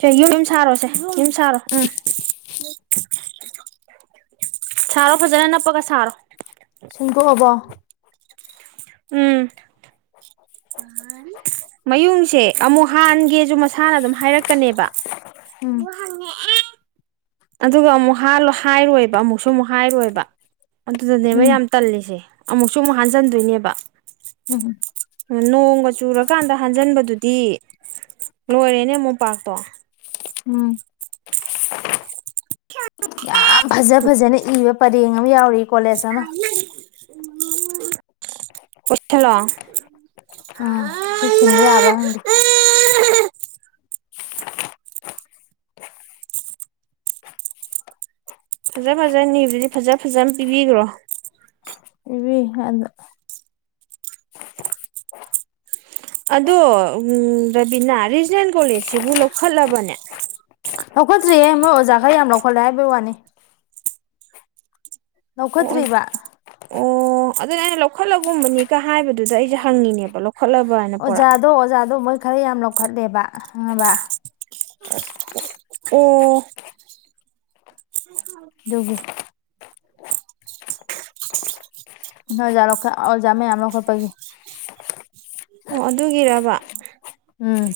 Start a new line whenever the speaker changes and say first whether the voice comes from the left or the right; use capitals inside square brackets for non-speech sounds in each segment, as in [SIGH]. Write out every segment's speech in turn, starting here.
right: ꯁꯦ ꯌꯨꯝ ꯁꯔꯣ ꯁꯦ ꯌꯨꯝ ꯁꯥꯔꯣ ꯁꯥꯔꯣ ꯐꯖꯅ ꯅꯞꯄꯒ ꯁꯥꯔꯣ
left: ꯁꯦꯡꯗꯣꯛꯑꯕꯣ
right: ꯎꯝ ꯑ ꯃꯌꯨꯡꯁꯦ ꯑꯃꯨꯛ ꯍꯥꯟꯒꯦꯁꯨ ꯃꯁꯥꯅ ꯑꯗꯨꯝ ꯍꯥꯏꯔꯛꯀꯅꯤꯕ
left: ꯎꯝ
right: ꯑꯗꯨꯒ ꯑꯃꯨꯛ ꯍꯥꯠ ꯍꯥꯏꯔꯣꯏꯕ ꯑꯃꯨꯛꯁꯨꯃꯨꯛ ꯍꯥꯏꯔꯣꯏꯕ ꯑꯗꯨꯗꯅꯦꯕ
left: ꯎꯝ
right: ꯌꯥꯝ ꯇꯜꯂꯤꯁꯦ ꯑꯃꯨꯛꯁꯨ ꯑꯃꯨꯛ ꯍꯟꯖꯟꯗꯣꯏꯅꯦꯕ
left: ꯎꯝ
right: ꯅꯣꯡꯒ ꯆꯨꯔꯀꯥꯟꯗ ꯍꯟꯖꯟꯕꯗꯨꯗꯤ ꯂꯣꯏꯔꯦꯅꯦ ꯃꯣꯝꯄꯥꯛꯇꯣ
left: ꯎꯝ ꯌꯥꯝ ꯐꯖ ꯐꯖꯅ ꯏꯕ ꯄꯔꯦꯡ ꯑꯃ ꯌꯥꯎꯔꯤ ꯀꯣꯂꯦꯖ ꯑꯃ
right: ꯄꯨꯂꯣ [UNINTELLIGIBLE]
left: ꯎꯝ ꯁꯤ ꯁꯤꯟꯕ ꯌꯥꯕ꯭ꯔ ꯈꯪꯗꯦ
right: ꯐꯖ ꯐꯖꯅꯤꯕꯗꯤ ꯐꯖ ꯐꯖꯅ ꯄꯤꯕꯤꯈ꯭ꯔꯣ
left: ꯀꯩ ꯍꯥꯏꯅꫭ
right: ꯑꯗꯣ ꯔꯕꯤꯅꯥ ꯔꯤꯖꯅꯦꯜ ꯀꯣꯂꯦꯁꯁꯤꯕꯨ ꯂꯧꯈꯠꯂꯕꯅꯦ
left: ꯂꯧꯈꯠꯇ꯭ꯔꯤꯌꯦ ꯃꯣꯏ ꯑꯣꯖꯥ ꯈꯔ ꯌꯥꯝ ꯂꯧꯈꯠꯂꯦ ꯍꯥꯏꯕꯒꯤ ꯋꯥꯅꯤ
right: ꯑꯣ
left: ꯂꯧꯈꯠꯇ꯭ꯔꯤꯕ
right: ꯑꯣ ꯑꯗꯨꯅ ꯑꯩꯅ ꯂꯧꯈꯠꯂꯒꯨꯝꯕꯅꯤꯒ ꯍꯥꯏꯕꯗꯨꯗ ꯑꯩꯁꯦ ꯍꯪꯉꯤꯅꯦꯕ ꯂꯧꯈꯠꯂꯕ
left: ꯑꯣꯖꯥꯗꯣ ꯑꯣꯖꯥꯗꯣ ꯃꯣꯏ ꯈꯔ ꯌꯥꯝ ꯂꯧꯈꯠꯂꯦꯕ ꯈꯪꯉꯕ
right: ꯎꯝ ꯑꫭ [UNINTELLIGIBLE]
left: ꯑꯗꯨꯒꯤ ꯅꯣꯏ ꯑꯣꯖꯥ ꯂꯧꯈꯠ ꯑꯣꯖꯥ ꯃꯌꯥꯝ ꯂꯧꯈꯠꯄꯒꯤ
right: ꯑꯣ ꯑꯗꯨꯒꯤꯔꯕ
left: ꯎꯝ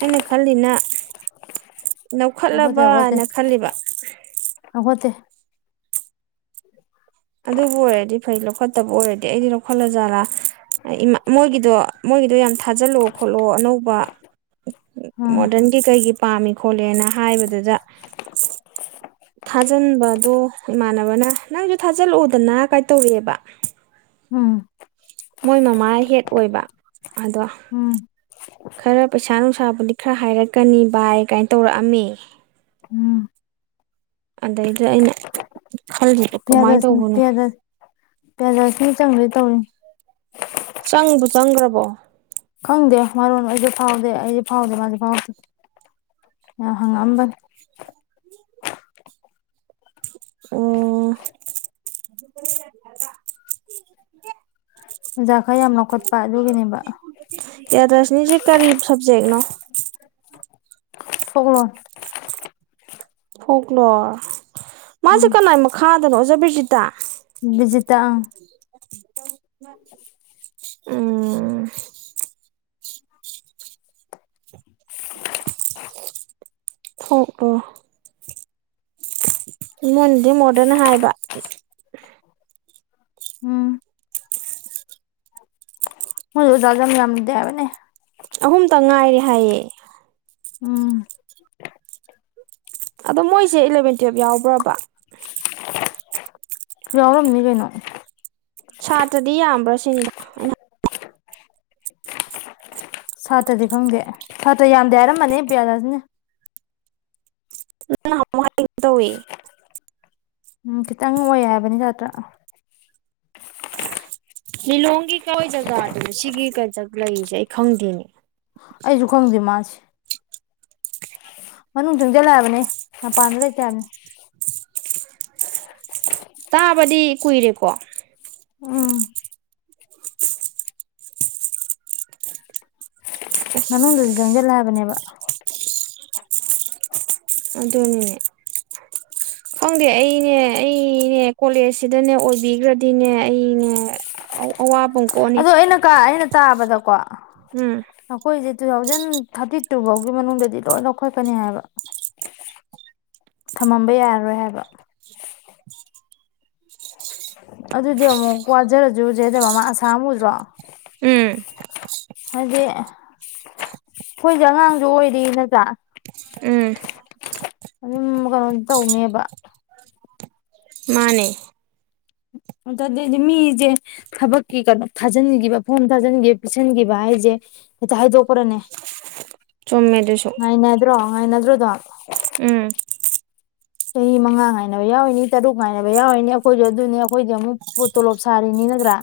right: ꯑꯩꯅ ꯈꯜꯂꯤꯅ
left: ꯂꯧꯈꯠꯇꯦ ꯂꯧꯈꯠꯇꯦ
right: ꯂꯧꯈꯠꯂꯕꯅ ꯈꯜꯂꯤꯕ
left: ꯂꯧꯈꯠꯇꯦ
right: ꯑꯗꯨꯕꯨ ꯑꯣꯏꯔꯗꯤ ꯐꯩ ꯂꯧꯈꯠꯇꯕ ꯑꯣꯏꯔꯗꯤ ꯑꯩꯗꯤ ꯂꯧꯈꯠꯂ ꯖꯥꯠꯂꯥ ꯑꯩ ꯏꯃꯥ ꯃꯣꯏꯒꯤꯗꯣ ꯃꯣꯏꯒꯤꯗꯣ ꯌꯥꯝ ꯊꯥꯖꯤꯜꯂꯑꯣ ꯈꯣꯠꯂꯑꯣ ꯑꯅꯧꯕ
left: ꯎꯝ
right: ꯃꯣꯗꯔꯟꯒꯤ ꯀꯩꯒꯤ ꯄꯥꯝꯃꯤ ꯈꯣꯠꯂꯦꯅ ꯍꯥꯏꯕꯗꯨꯗ ꯊꯥꯖꯤꯟꯕꯗꯣ ꯏꯃꯥꯟꯅꯕꯅ ꯅꯪꯁꯨ ꯊꯥꯖꯤꯜꯂꯛꯑꯣꯗꯅ ꯀꯥꯏ ꯇꯧꯔꯛꯑꯦꯕ
left: ꯎꯝ
right: ꯃꯣꯏ ꯃꯃꯥꯏꯍꯦꯠ ꯑꯣꯏꯕ ꯑꯗꯣ
left: ꯎꯝ
right: ꯈꯔ ꯄꯩꯁꯥ ꯅꯨꯡꯁꯥꯕꯨꯗꯤ ꯈꯔ ꯍꯥꯏꯔꯛꯀꯅꯤ ꯕꯥꯏ ꯀꯥꯏꯅ ꯇꯧꯔꯛꯑꯝꯃꯦ
left: ꯎꯝ
right: ꯑꯗꯩꯗ ꯑꯩꯅ ꯈꯜꯂꯤ
left: ꯄꯤꯌꯥꯗꯁꯤꯅ ꯄꯤꯌꯥꯖ ꯄꯤꯌꯥꯖꯔꯁꯅ ꯆꯪꯕꯣꯏ ꯇꯧꯋꯅꯤ
right: ꯆꯪꯕꯨ ꯆꯪꯈ꯭ꯔꯕꯣ
left: ꯈꯪꯗꯦ ꯃꯔꯣꯟ ꯑꯩꯖꯨ ꯐꯥꯎꯗꯦ ꯑꯩꯁꯦ ꯐꯥꯎꯗꯦ ꯃꯥꯖꯨ ꯐꯥꯎꯗꯦ ꯌꯥꯝ ꯍꯪꯉꯛꯑꯝꯕꯅꯤ
right: ꯑꯣ
left: ꯑꯣꯖꯥ ꯈꯔ ꯌꯥꯝ ꯂꯧꯈꯠꯄ ꯑꯗꯨꯒꯤꯅꯦꯕ
right: ꯄꯔꯤꯌꯥꯗꯁꯅꯤꯁꯦ ꯀꯔꯤ ꯁꯕꯖꯦꯛꯅꯣ
left: [UNINTELLIGIBLE]
right: ꯐꯣꯛꯂꯣꯔ ꯃꯥꯁꯦ
left: ꯎꯝ
right: ꯀꯃꯥꯏ ꯃꯈꯥꯗꯅꯣ ꯑꯣꯖꯥ ꯕꯤꯔꯖꯤꯇꯥ
left: ꯕꯤꯖꯤꯇꯥ
right: ꯎꯝ ꯊꯣꯛꯑꫭ ꯃꯣꯏꯅꯗꯤ ꯃꯣꯔꯗꯔꯟ ꯍꯥꯏꯕ
left: ꯎꯝ ꯃꯣꯏꯗꯨ ꯌꯥꯝ ꯌꯥꯝꯗꯦ ꯍꯥꯏꯕꯅꯦ
right: ꯑꯍꯨꯝꯇꯪ ꯉꯥꯏꯔꯦ ꯍꯥꯏꯌꯦ
left: ꯎꯝ
right: ꯑꯗꯣ ꯃꯣꯏꯁꯦ ꯏꯂꯚꯦꯟ ꯇꯨꯋꯦꯞ ꯌꯥꯎꯕ꯭ꯔꯕ
left: ꯌꯧꯔꯝꯅꯤ ꯀꯩꯅꯣ
right: ꯁꯥꯇ꯭ꯔꯗꯤ ꯌꯥꯝꯕ꯭ꯔꯥ ꯁꯤꯅꯤꯗ ꯑꯩꯅ
left: ꯁꯥꯇ꯭ꯔꯗꯤ ꯈꯪꯗꯦ ꯁꯥꯇ꯭ꯔ ꯌꯥꯝꯗꯦ ꯍꯥꯏꯔꯝꯕꯅꯦ ꯄꯤꯌꯥꯂꯛꯁꯃꯤꯅ
right: ꯃꯗ ꯍꯏ [INAUDIBLE] [UNINTELLIGIBLE]
left: ꯎꯝ ꯈꯤꯇꯪ ꯑꯣꯏ ꯍꯥꯏꯕꯅꯤ ꯆꯇ꯭ꯔꯥ
right: ꯂꯤꯂꯣꯡꯒꯤ ꯀꯋꯥꯏ ꯖꯒꯥꯗꯅꯣ ꯁꯤꯒꯤ ꯀ ꯂꯩꯔꯤꯁꯦ ꯑꯩ ꯈꯪꯗꯦꯅꯦ
left: ꯑꯩꯁꯨ ꯈꯪꯗꯦ ꯃꯥꯁꯦ ꯃꯅꯨꯡ ꯆꯪꯖꯦꯜꯂꯛꯑꯕꯅꯦ ꯃꯄꯥꯟꯗ ꯂꯩꯇꯦ ꯍꯥꯏꯕꯅꯤ
right: ꯇꯥꯕꯗꯤ ꯀꯨꯏꯔꯦꯀꯣ
left: ꯎꯝ ꯃꯅꯨꯡꯗꯁꯨ ꯆꯪꯁꯤꯜꯂꯦ ꯍꯥꯏꯕꯅꯦꯕ
right: ꯑꯗꯨꯗꯅꯦꯅꯦ ꯈꯪꯗꯦ ꯑꯩꯅꯦ ꯑꯩꯅꯦ ꯀꯣꯂꯦꯖꯁꯤꯗꯅꯦ ꯑꯣꯏꯕꯤꯈ꯭ꯔꯗꯤꯅꯦ ꯑꯩꯅꯦ ꯑꯧ ꯑꯋꯥꯕꯥ ꯑꯃꯥ ꯀꯣꯑꯅꯤ
left: ꯃꯦꯅꯀꯥ ꯑꯩꯅ ꯇꯥꯕꯗꯀꯣ
right: ꯎꯝ
left: ꯑꯩꯈꯣꯏꯁꯦ ꯇꯨ ꯊꯥꯎꯖꯟ ꯊꯥꯔꯇꯤ ꯇꯨ ꯐꯧꯒꯤ ꯃꯅꯨꯡꯗꯗꯤ ꯂꯣꯏ ꯂꯧꯈꯠꯀꯅꯤ ꯍꯥꯏꯕ ꯊꯝꯃꯝꯕ ꯌꯥꯔꯔꯣꯏ ꯍꯥꯏꯕ ꯑꯗꯨꯗꯤ ꯑꯃꯨꯛ ꯋꯥꯖꯔꯁꯨꯁꯦ ꯍꯥꯏꯗ ꯃꯃꯥ ꯑꯁꯥ ꯑꯃꯥ ꯎꯗ꯭ꯔꯣ
right: ꯎꯝ
left: ꯍꯥꯏꯗꯤ ꯑꯩꯈꯣꯏꯁꯦ ꯑꯉꯥꯡꯁꯨ ꯑꯣꯏꯔꯤ ꯅꯇꯔꯥ
right: ꯎꯝ
left: ꯑꯗꯨꯝ ꯀꯩꯅꯣꯗꯤ ꯇꯧꯅꯦꯕ
right: ꯃꯥꯅꯦ
left: [UNINTELLIGIBLE] ꯃꯤꯖꯦ ꯊꯕꯛꯀꯤ ꯀꯩꯅꯣ ꯊꯥꯖꯤꯟꯈꯤꯕ ꯐꯣꯝ ꯊꯥꯖꯤꯟꯈꯤꯕ ꯄꯤꯁꯤꯟꯈꯤꯕ ꯍꯥꯏꯁꯦ ꯍꯦꯛꯇ ꯍꯥꯏꯗꯣꯛꯄ꯭ꯔꯅꯦ
right: ꯆꯨꯝꯃꯦ ꯑꯗꯨꯁꯨ
left: ꯉꯥꯏꯅꯗ꯭ꯔꯣ ꯉꯥꯏꯅꯗ꯭ꯔꯣꯗꯣ
right: ꯎꯝ
left: ꯆꯍꯤ ꯃꯉꯥ ꯉꯥꯏꯅꯕ ꯌꯥꯎꯔꯤꯅꯤ ꯇꯔꯨꯛ ꯉꯥꯏꯅꯕ ꯌꯥꯎꯔꯤꯅꯤ ꯑꯩꯈꯣꯏꯁꯨ ꯑꯗꯨꯅꯤ ꯑꯩꯈꯣꯏꯗꯤ ꯑꯃꯨꯛ ꯇꯣꯂꯣꯞ ꯁꯥꯔꯤꯅꯤ ꯅꯠꯇ꯭ꯔꯥ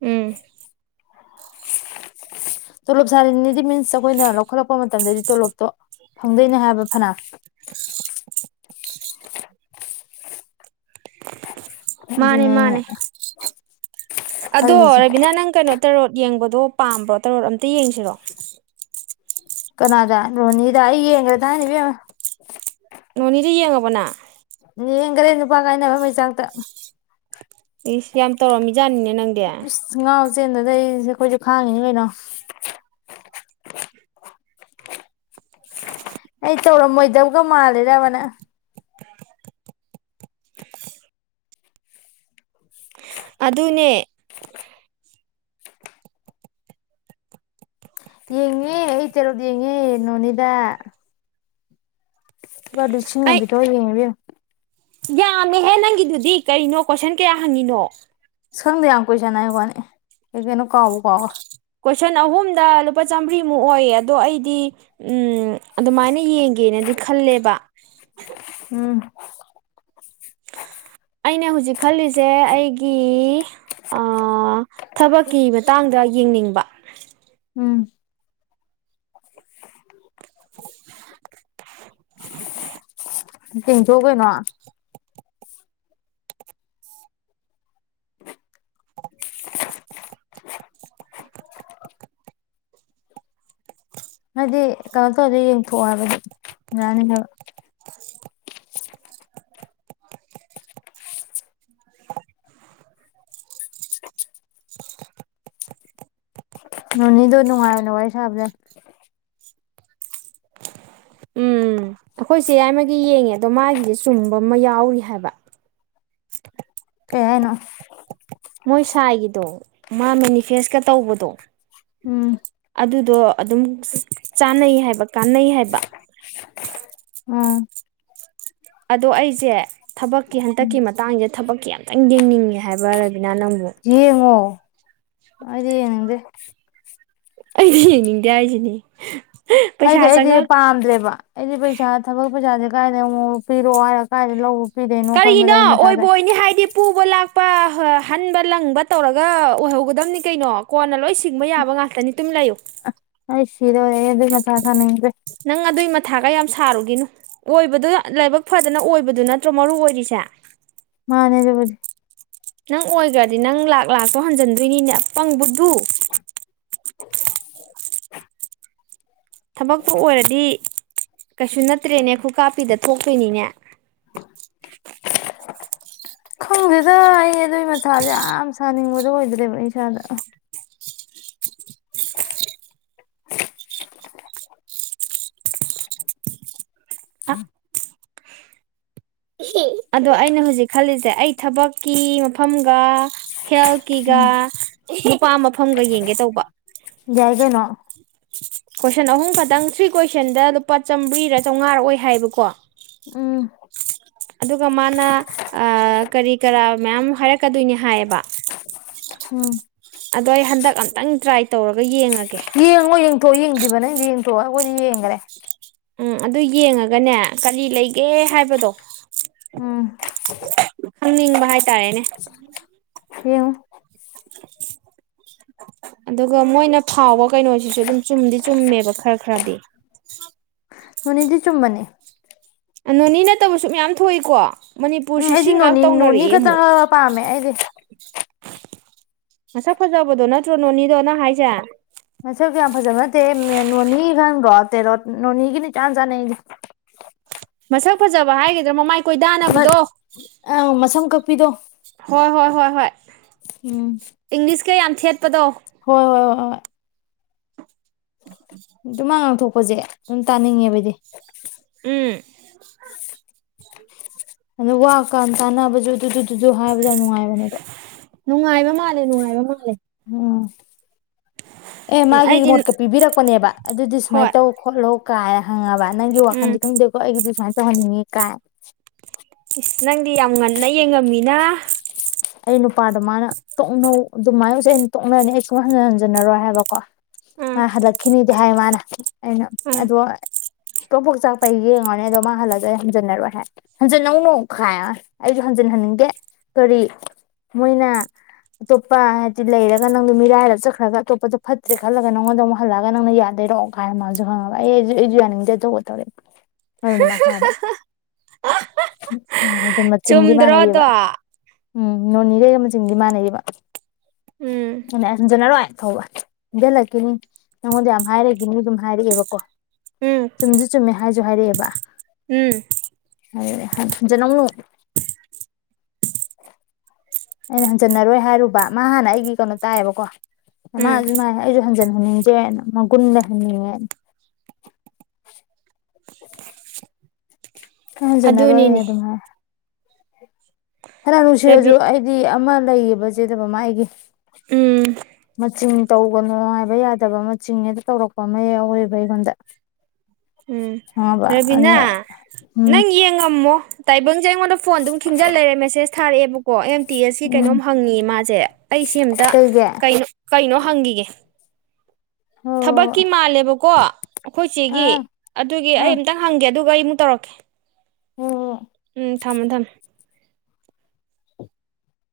right: ꯎꯝ [INAUDIBLE]
left: ꯇꯣꯂꯣꯞ ꯁꯥꯔꯤꯅꯤꯗꯤ ꯃꯤꯟꯁ ꯑꯩꯈꯣꯏꯅ ꯂꯧꯈꯠꯂꯛꯄ ꯃꯇꯝꯗꯗꯤ ꯇꯣꯂꯣꯞꯇꯣ ꯐꯪꯗꯣꯏꯅꯦ ꯍꯥꯏꯕ ꯐꯅ
right: ꯃꯥꯅꯦ
left: ꯑꯗꯨꯅꯦ ꯑꯩꯅ
right: ꯃꯥꯅꯦ ꯑꯗꯣ
left: ꯈꯜꯂꯤꯁꯦ
right: ꯔꯕꯤꯅꯥ ꯅꯪ ꯀꯩꯅꯣ ꯇꯔꯣꯠ ꯌꯦꯡꯕꯗꯣ ꯄꯥꯝꯕ꯭ꯔꯣ ꯇꯔꯣꯠ ꯑꯝꯇ ꯌꯦꯡꯁꯤꯔꯣ
left: ꯀꯅꯥꯗ ꯅꯣꯅꯤꯗ ꯑꯩ ꯌꯦꯡꯈ꯭ꯔꯦ ꯊꯥꯏꯅ ꯏꯕꯦꯝꯃꯥ
right: ꯅꯣꯅꯤꯗ ꯌꯦꯡꯉꯕꫭ ꯅꯪ
left: ꯌꯦꯡꯈꯔꯦ ꯅꯨꯄꯥ ꯀꯥꯏꯅꯕ ꯃꯩꯆꯥꯛꯇ
right: ꯏꯁ ꯌꯥꯝ ꯇꯧꯔꯝꯃꯤꯖꯥꯠꯅꯤꯅꯦ ꯅꯪꯗꯤ
left: ꯑꯁ ꯉꯥꯎ ꯆꯦꯟꯗ ꯑꯩꯁꯦ ꯑꯩꯈꯣꯏꯁꯨ ꯈꯥꯡꯉꯤꯅꯤ ꯀꯩꯅꯣ ꯑꯩ ꯇꯧꯔꯝꯃꯣꯏꯗꯕꯒ ꯃꯥꯜꯂꯤꯔꯕ ꯅꯪ
right: ꯑꯗꯨꯅꯦ
left: ꯌꯦꯡꯉꯦ ꯑꯩ ꯇꯥꯔꫭꯛ ꯌꯦꯉꯦ ꯅꫭꯅꯤꯗ ꯂꯨꯄ ꯂꯤꯁꯤ ꯑꯃꯥ
right: ꯑꯩ
left: ꯄꯤꯊꫭꯛꯑꯒ ꯌꯦꯡꯑꯦ ꯏꯕꯦꯝꯃꯥ
right: ꯌꯥꯝꯃꯦꯍꯦ ꯅꯪꯒꯤꯗꯨꯗꯤ ꯀꯔꯤꯅꯣ ꯀꯣꯏꯁꯟ ꯀꯌꯥ ꯍꯪꯉꯤꯅꯣ
left: ꯁ ꯈꯪꯗ ꯌꯥꯝ ꯀꯨꯏꯁꯥꯅꯩ ꯋꯥꯅꯤ ꯀ ꯀꯩꯅꯣ ꯀꯥꯎꯕ ꯀꯥꯎꯒ
right: ꯀꯣꯏꯁꯟ ꯑꯍꯨꯝꯗ ꯂꯨꯄꯥ ꯆꯥꯝꯃꯔꯤꯃꯨꯛ ꯑꯣꯏꯌꯦ ꯑꯗꯣ ꯑꯩꯗꯤ ꯎꯝ ꯑꯗꯨꯃꯥꯏꯅ ꯌꯦꯡꯒꯦꯅꯗꯤ ꯈꯜꯂꯦꯕ
left: ꯎꯝ
right: ꯑꯩꯅ ꯍꯧꯖꯤꯛ ꯈꯜꯂꯤꯁꯦ ꯑꯩꯒꯤ ꯊꯕꯛꯀꯤ ꯃꯇꯥꯡꯗ ꯌꯦꯡꯅꯤꯡꯕ
left: ꯎꯝ [UNINTELLIGIBLE] ꯍꯥꯏꯗꯤ ꯀꯩꯅꯣ ꯇꯧꯔꯗ ꯌꯦꯡꯊꯣꯛꯑꯣ ꯍꯥꯏꯕꯗꯤ ꯌꯥꯅꯤꯗꯕ ꯅꯅꯤꯗꯅꯅꯨꯡꯉꯅ ꯋꯥꯔꯤ ꯁꯥꯕꯗ
right: ꯑꯩꯈꯣꯏꯁꯦ ꯌꯥꯏꯃꯒꯤ ꯌꯦꯡꯉꯦ ꯑꯗꯣ ꯃꯥꯒꯤꯁꯦ ꯆꯨꯝꯕ ꯑꯃ ꯌꯥꯎꯔꯤ ꯍꯥꯏꯕ
left: ꯀꯩ ꯍꯥꯏꯅꯣ
right: ꯃꯣꯏ ꯁꯥꯏꯒꯤꯗꯣ ꯃꯥ ꯃꯦꯅꯤꯐꯦꯁꯀ ꯇꯧꯕꯗꯣ
left: ꯎꯝ
right: ꯑꯗꯨꯗꯣ ꯑꯗꯨꯝ ꯆꯥꯟꯅꯩ ꯍꯥꯏꯕ ꯀꯥꯟꯅꯩ ꯍꯥꯏꯕ
left: ꯑꯥ
right: ꯑꯗꯣ ꯑꯩꯁꯦ ꯊꯕꯛꯀꯤ ꯍꯟꯇꯛꯀꯤ ꯃꯇꯥꯡꯁꯦ ꯊꯕꯛ ꯀꯤ ꯌꯥꯝ ꯈꯤꯇꯪ ꯌꯦꯡꯅꯤꯡꯉꯦ ꯍꯥꯏꯕ ꯔꯕꯤꯅꯥ ꯅꯪꯕꯨ
left: ꯌꯦꯡꯉꯣ ꯑꯩꯗꯤ ꯌꯦꯡꯅꯤꯡꯗꯦ
right: ꯑꯩꯗꯤ ꯌꯦꯡꯅꯤꯡꯗꯦ ꯍꯥꯏꯁꯤꯅꯤ
left: ꯍꯥꯏꯗꯤ ꯑꯩꯗꯤ ꯄꯥꯝꯗꯦꯕ ꯑꯩꯗꯤ ꯄꯩꯁꯥ ꯊꯕꯛ ꯄꯩꯁꯥꯁꯦ ꯀꯥꯏꯅ ꯑꯃ ꯄꯤꯔꯛꯑꯣ ꯍꯥꯏꯔ ꯀꯥꯏꯗꯥꯏ ꯂꯧꯔ
right: ꯀꯔꯤꯅꯣ ꯑꯣꯏꯕ ꯑꯣꯏꯅꯤ ꯍꯥꯏꯗꯤ ꯄꯨꯕ ꯂꯥꯛꯄ ꯍꯟꯕ ꯂꯪꯕ ꯇꯧꯔꯒ ꯑꯣꯏꯍꯧꯒꯗꯕꯅꯤ ꯀꯩꯅꯣ ꯀꯣꯟꯅ ꯂꯣꯏ ꯁꯤꯡꯕ ꯌꯥꯕ ꯉꯥꯛꯇꯅꯤ ꯇꯨꯝ ꯂꯩꯌꯨ
left: ꯑꯩ ꯁꯤꯗꫭꯏꯔꯦ ꯑꯗꯨꯒꯤ ꯃꯊꯥ ꯁꯥꯅꯤꯡꯗ꯭ꯔꯦ
right: ꯅꯪ ꯑꯗꯨꯏ ꯃꯊꯥꯒ ꯌꯥꯝ ꯁꯥꯔꯨꯒꯤꯅꯣ ꯑꯣꯏꯕꯗꯣ ꯂꯥꯏꯕꯛ ꯐꯗꯅ ꯑꯣꯏꯕꯗꯨ ꯅꯠꯇ꯭ꯔꯣ ꯃꯔꯨ ꯑꯣꯏꯔꯤꯁꯦ
left: ꯃꯥꯅꯦ ꯑꯗꯨꯕꯨꯗꯤ
right: ꯅꯪ ꯑꯣꯏꯈ꯭ꯔꯗꯤ ꯅꯪ ꯂꯥꯛ ꯂꯥꯛꯇꯣ ꯍꯟꯖꯤꯟꯗꯣꯏꯅꯤꯅꯦ ꯑꯄꯪ ꯕꯨꯗꯨ
left: [INAUDIBLE]
right: ꯊꯕꯛꯇꯨ ꯑꯣꯏꯔꯗꯤ ꯀꯩꯁꯨ ꯅꯠꯇ꯭ꯔꯦꯅꯦ ꯈꯨꯀꯥꯞꯄꯤꯗ ꯊꯣꯛꯇꯣꯏꯅꯤꯅꯦ
left: ꯈꯪꯗꯦꯗ ꯑꯩ ꯑꯗꯨꯒꯤ ꯃꯊꯥꯁꯦ ꯌꯥꯝ ꯁꯥꯅꯤꯡꯕꯗꯣ ꯑꯣꯏꯗ꯭ꯔꯦꯕ꯭ꯔ ꯏꯁꯥꯗ UNINTELLIGIBLE
right: ꯑꯗꯣ ꯑꯩꯅ ꯍꯧꯖꯤꯛ ꯈꯜꯂꯤꯁꯦ ꯑꯩ ꯊꯕꯛꯀꯤ ꯃꯐꯝꯒ ꯍꯦꯜꯊꯀꯤꯒ ꯅꯨꯄꯥ ꯃꯐꯝꯒ ꯌꯦꯡꯒꯦ ꯇꯧꯕ
left: ꯌꯥꯏ ꯀꯩꯅꯣ
right: ꯀꯣꯏꯁꯟ ꯑꯍꯨꯝ ꯈꯛꯇꯪ ꯊ꯭ꯔꯤ ꯀꯣꯏꯁꯟꯗ ꯂꯨꯄꯥ ꯆꯥꯝꯃꯔꯤꯔ ꯆꯥꯝꯃꯉꯥ ꯑꯣꯏ ꯍꯥꯏꯕꯀꯣ
left: ꯎꯝ
right: ꯑꯗꯨꯒ ꯃꯥꯅ ꯀꯔꯤ ꯀꯔꯥ ꯃꯌꯥꯝ ꯍꯥꯏꯔꯛꯀꯗꯣꯏꯅꯤ ꯍꯥꯏꯌꯦꯕ
left: ꯎꯝ
right: ꯑꯗꯣ ꯑꯩ ꯍꯟꯗꯛ ꯑꯝꯇꯪ ꯇ꯭ꯔꯥꯏ ꯇꯧꯔꯒ ꯌꯦꯡꯉꯒꯦ
left: ꯌꯦꯡꯉ ꯌꯦꯡꯊꯣꯛ ꯌꯦꯡꯗ꯭ꯔꯤꯕ ꯅꯪꯗꯤ ꯌꯦꯡꯊꯣꯛꯑꯣ ꯑꯩꯈꯣꯏꯗꯤ ꯌꯦꯡꯈꯔꯦ
right: ꯎꯝ ꯑꯗꯨ ꯌꯦꯡꯉꯒꯅꯦ ꯀꯔꯤ ꯂꯩꯒꯦ ꯍꯥꯏꯕꯗꯣ
left: ꯎꯝ
right: ꯍꯪꯅꯤꯡꯕ ꯍꯥꯏꯇꯥꯔꯦꯅꯦ
left: ꯌꯦꯑꫭ
right: [INAUDIBLE] ꯑꯗꯨꯒ ꯃꯣꯏꯅ ꯐꯥꯎꯕ ꯀꯩꯅꯣꯁꯤꯁꯨ ꯑꯗꯨꯝ ꯆꯨꯝꯗꯤ ꯆꯨꯝꯃꯦꯕ ꯈꯔ ꯈꯔꯗꯤ
left: ꯂꯣꯢꯅꯗꯤ ꯆꯨꯝꯕꯅꯤ
right: ꯅꯣꯅꯤ ꯅꯠꯇꯕꯁꯨ ꯃꯌꯥꯝ ꯊꯣꯛꯏꯀꯣ
left: ꯎꯝ
right: ꯃꯅꯤꯄꯨꯔꯁꯦ ꯁꯤ
left: ꯑꯩꯗꯤ
right: ꯉꯍꯥꯛ
left: ꯅꯣꯅꯤ ꯅꯣꯅꯤ
right: ꯇꯧꯅꯔꯛꯑꯦ
left: ꯈꯛꯇꯪ
right: ꯑꯃꯨꯛ
left: ꯄꯥꯝꯃꯦ ꯑꯩꯗꯤ
right: ꯃꯁꯛ ꯐꯖꯕꯗꯣ ꯅꯠꯇ꯭ꯔꯣ ꯅꯣꯅꯤꯗꯣ ꯅꯪ ꯍꯥꯏꯁꯦ
left: ꯃꯁ ꯌꯥꯝ ꯐꯖꯕ ꯅꯠꯇꯦ ꯅꯣꯅꯤ ꯈꯪꯗꯔꯣ ꯇꯥꯔꫭꯛ ꯅꯣꯅꯤꯒꯤꯅꯤ ꯏꯆꯟ ꯆꯥꯅꯩ ꯑꯩꯗꯤ
right: ꯃꯁꯛ ꯐꯖꯕ ꯍꯥꯏꯒꯗ꯭ꯔꯥ ꯃꯃꯥꯏ ꯀꯣꯏꯗꯥꯅꯕꯗꯣ
left: ꯑꯪ ꯃꯁꯝ ꯀꯛꯄꯤꯗꯣ
right: ꯍꯣꯏ ꯍꯣꯏ ꯍꯣꯏ ꯍꯣꯏ
left: ꯎꯝ
right: ꯏꯪꯂꯤꯁꯀ ꯌꯥꯝ ꯊꯦꯠꯄꯗꯣ
left: ꯍꯣꯏ ꯍꯣꯏ ꯍꯣꯏ ꯍꯣꯏ ꯑꯗꯣ ꯃꯥ ꯉꯥꯡꯊꯣꯛꯄꯁꯦ ꯑꯗꯨꯝ ꯇꯥꯅꯤꯡꯉꯦꯕꯗꯤ
right: ꯎꯝ
left: ꯑꯣ ꯋꯥ ꯀꯥꯟ ꯇꯥꯅꯕꯁꯨ ꯑꯗꯨꯗꯨꯁꯨ ꯍꯥꯏꯕꯁꯨ ꯌꯥꯝ ꯅꯨꯡꯉꯥꯏꯕꯅꯦꯕ
right: ꯅꯨꯡꯉꯥꯏꯕ ꯃꯥꯜꯂꯦ ꯅꯨꯡꯉꯥꯏꯕ ꯃꯥꯜꯂꯦ
left: ꯎꯝ ꯑꯦ
right: ꯎꯝ
left: ꯃꯥꯒꯤ
right: ꯑꯩꯗꯤ
left: ꯃꯣꯠꯀ ꯄꯤꯕꯤꯔꯛꯄꯅꯦꯕ ꯑꯗꯨꯗꯤ
right: ꯍꯣꯏ
left: ꯁꯨꯃꯥꯏꯅ ꯇꯧ ꯈꯣꯠꯂꯣ ꯀꯥꯏ ꯍꯪꯉꯕ ꯅꯪꯒꯤ
right: ꯎꯝ
left: ꯋꯥꯈꯟꯁꯦ ꯈꯪꯗꯦꯀꯣ ꯑꯩꯒꯤꯗꯤ ꯁꯨꯃꯥꯏꯅ ꯇꯧꯍꯟꯅꯤꯡꯉꯤ ꯀꯥꯏ
right: ꯏꯁꯁ ꯅꯪꯗꯤ ꯌꯥꯝ ꯉꯟꯅ ꯌꯦꯡꯉꯝꯃꯤꯅ
left: ꯑꯩ ꯅꯨꯄꯥꯗꯣ ꯃꯥꯅ ꯇꯣꯛꯅꯧ ꯑꯗꯨꯃꯥꯏꯅ ꯁꯨ ꯑꯩꯅ ꯇꯣꯛꯅꯔꯅꯤ ꯑꯩ ꯁꯨꯡ ꯍꯟꯖꯟ ꯍꯟꯖꯟꯅꯔꯣꯏ ꯍꯥꯏꯕ ꯑ
right: ꯎꯝ
left: ꯍꯂꯥꯛꯈꯤꯅꯤꯗꯤ ꯍꯥꯏ ꯃꯥꯅ ꯑꯩꯅ
right: ꯎꯝ
left: ꯑꯗꯣ ꯇꯣꯄꯣꯛ ꯆꯥꯛꯄꯩ ꯌꯦꯡꯉꯣꯅꯦ ꯑꯗꯣ ꯃꯥ ꯍꯜꯂꯛꯁꯨ ꯑꯩ ꯍꯝꯖꯟꯅꯔꯣꯏ ꯍꯥꯏ ꯍꯟꯖꯟ ꯅꯧꯅꯨ ꯈꯥꯏ ꯑꯩꯁꯨ ꯍꯟꯖꯤꯟꯍꯟꯅꯤꯡꯒꯦ ꯀꯔꯤ ꯃꯣꯏꯅ ꯑꯇꯣꯞꯄ ꯍꯥꯏꯗꯤ ꯂꯩꯔꯒ ꯅꯪꯗꯣ ꯃꯤꯔꯥꯏꯔꯒ ꯆꯠꯈ꯭ꯔꯒ ꯑꯇꯣꯞꯄꯗꯣ ꯐꯠꯇ꯭ꯔꯦ ꯈꯜꯂꯒ ꯅꯪꯉꯣꯟꯗ ꯑꯃꯨꯛ ꯍꯜꯂꯛꯒ ꯅꯪꯅ ꯌꯥꯗꯨꯢꯔꯣ ꯀꯥꯏ ꯃꯥꯁꯨ ꯈꯪꯉꯕ ꯑꯩꯁꯨ ꯑꯩꯁꯨ ꯌꯥꯅꯤꯡꯗꯦ ꯑ ꯇꯣꯛꯑꯣ ꯇꯧꯔꯛꯌꯦ
right: [INAUDIBLE]
left: ꯑꯗꯨ ꯃꯆꯤꯡꯗꯤ
right: ꯆꯨꯝꯗ꯭ꯔꯣ ꯑꯗꯣ
left: ꯃꯥꯟꯅꯩꯌꯦꯕ ꯎꯝ ꯅꯣꯅꯤꯗꯩ ꯃꯆꯤꯡꯗꯤ ꯃꯥꯟꯅꯕ
right: ꯎꯝ
left: ꯑꯩꯅ ꯍꯥꯟꯖꯤꯟꯅꯔꯣꯏ ꯊꯧꯕ ꯏꯟꯖꯜꯂꯛꯈꯤꯅꯤ ꯅꯪꯉꯣꯟꯗ ꯌꯥꯝ ꯍꯥꯏꯔꯈꯤꯅꯤ ꯑꯗꯨꯝ ꯍꯥꯏꯔꯛꯑꯦꯕꯀꯣ
right: ꯎꯝ
left: ꯆꯨꯝꯁꯨ ꯆꯨꯝꯃꯦ ꯍꯥꯏꯁꯤ ꯍꯥꯢꯁꯨ ꯍꯥꯏꯔꯛꯑꯦꯕ
right: ꯎꯝ
left: ꯍꯟꯖꯤꯟꯅꯧꯅꯨ ꯑꯩꯅ ꯍꯟꯖꯟꯅꯔꯣꯏ ꯍꯥꯏꯔꯨꯕ ꯃꯥ ꯍꯥꯟꯅ ꯑꯩꯒꯤ ꯀꯩꯅꯣ ꯇꯥꯏꯌꯦꯕꯀꯣ
right: ꯎꯝ
left: ꯃꯥꯅꯁꯨ ꯑꯗꯨꯃꯥꯏ ꯑꯩꯁꯨ ꯍꯟꯖꯤꯟꯍꯅꯤꯡꯗꯦ ꯃꯒꯨꯟ ꯂꯩꯍꯟꯅꯤꯡꯌ ꯍꯥꯟꯖꯤꯟꯅꯔꯣꯏ
right: ꯑꯗꯨꯅꯤꯅꯦ
left: ꯑꯗꯨꯝ ꯍꯥꯏ ꯐꯅꯌꯥꯝ
right: ꯔꯕꯤ
left: ꯅꯨꯡꯁꯤꯔꯁꯨ ꯑꯩꯗꯤ ꯑꯃ ꯂꯩꯌꯦꯕ ꯆꯦꯗꯕ ꯃꯥ ꯑꯩꯒꯤ
right: ꯎꯝ
left: ꯃꯆꯤꯟ ꯇꯧꯒꯅꯣ ꯍꯥꯢꯕ ꯌꯥꯗꯕ ꯃꯆꯤꯡ ꯍꯦꯛꯇ ꯇꯧꯔꯛꯄ ꯑꯃ ꯌꯥꯎꯋꯦꯕ ꯑꯩꯉꯣꯟꯗ
right: ꯎꯝ
left: ꯈꯪꯉꯕ
right: ꯔꯕꯤꯅꯥ
left: ꯑꯗꯨꯅ ꯎꯝ
right: ꯅꯪ ꯌꯦꯟ ꯉꯝꯃꯣ ꯇꯥꯏꯕꯪꯁꯦ ꯑꯩꯉꯣꯟꯗ ꯐꯣꯟ ꯑꯗꯨꯝ ꯈꯤꯡꯖꯤꯜꯂ ꯂꯩꯔꯦ ꯃꯦꯁꯦꯁ ꯊꯥꯔꯛꯑꯦꯕꯀꯣ ꯇꯤꯁ
left: ꯎꯝ
right: ꯀꯩꯅꯣꯝ ꯍꯪꯉꯦ ꯃꯥꯁꯦ ꯑꯩ ꯁꯤ ꯑꯝꯇ
left: ꯀꯩꯒꯤ
right: ꯀꯩꯅꯣ ꯀꯩꯅꯣ ꯍꯪꯈꯤꯒꯦ
left: ꯍꯣꯏ ꯍꯣꯏ ꯍꯣꯏ
right: ꯊꯕꯛꯀꯤ ꯃꯥꯜꯂꯦꯕꯀꯣ ꯑꯩꯈꯣꯏ ꯆꯦꯒꯤ
left: ꯑꯥ ꯑꯥ
right: ꯑꯗꯨꯒꯤ
left: ꯍꯣꯏ
right: ꯑꯩ ꯑꯃꯝꯇꯪ ꯍꯪꯒꯦ ꯑꯗꯨꯒ ꯑꯩꯃꯨꯛ ꯇꯧꯔꯛꯀꯦ
left: ꯍꯣꯏ
right: ꯎꯝ ꯊꯝꯃꯃꯦ ꯊꯝꯃꯃꯦ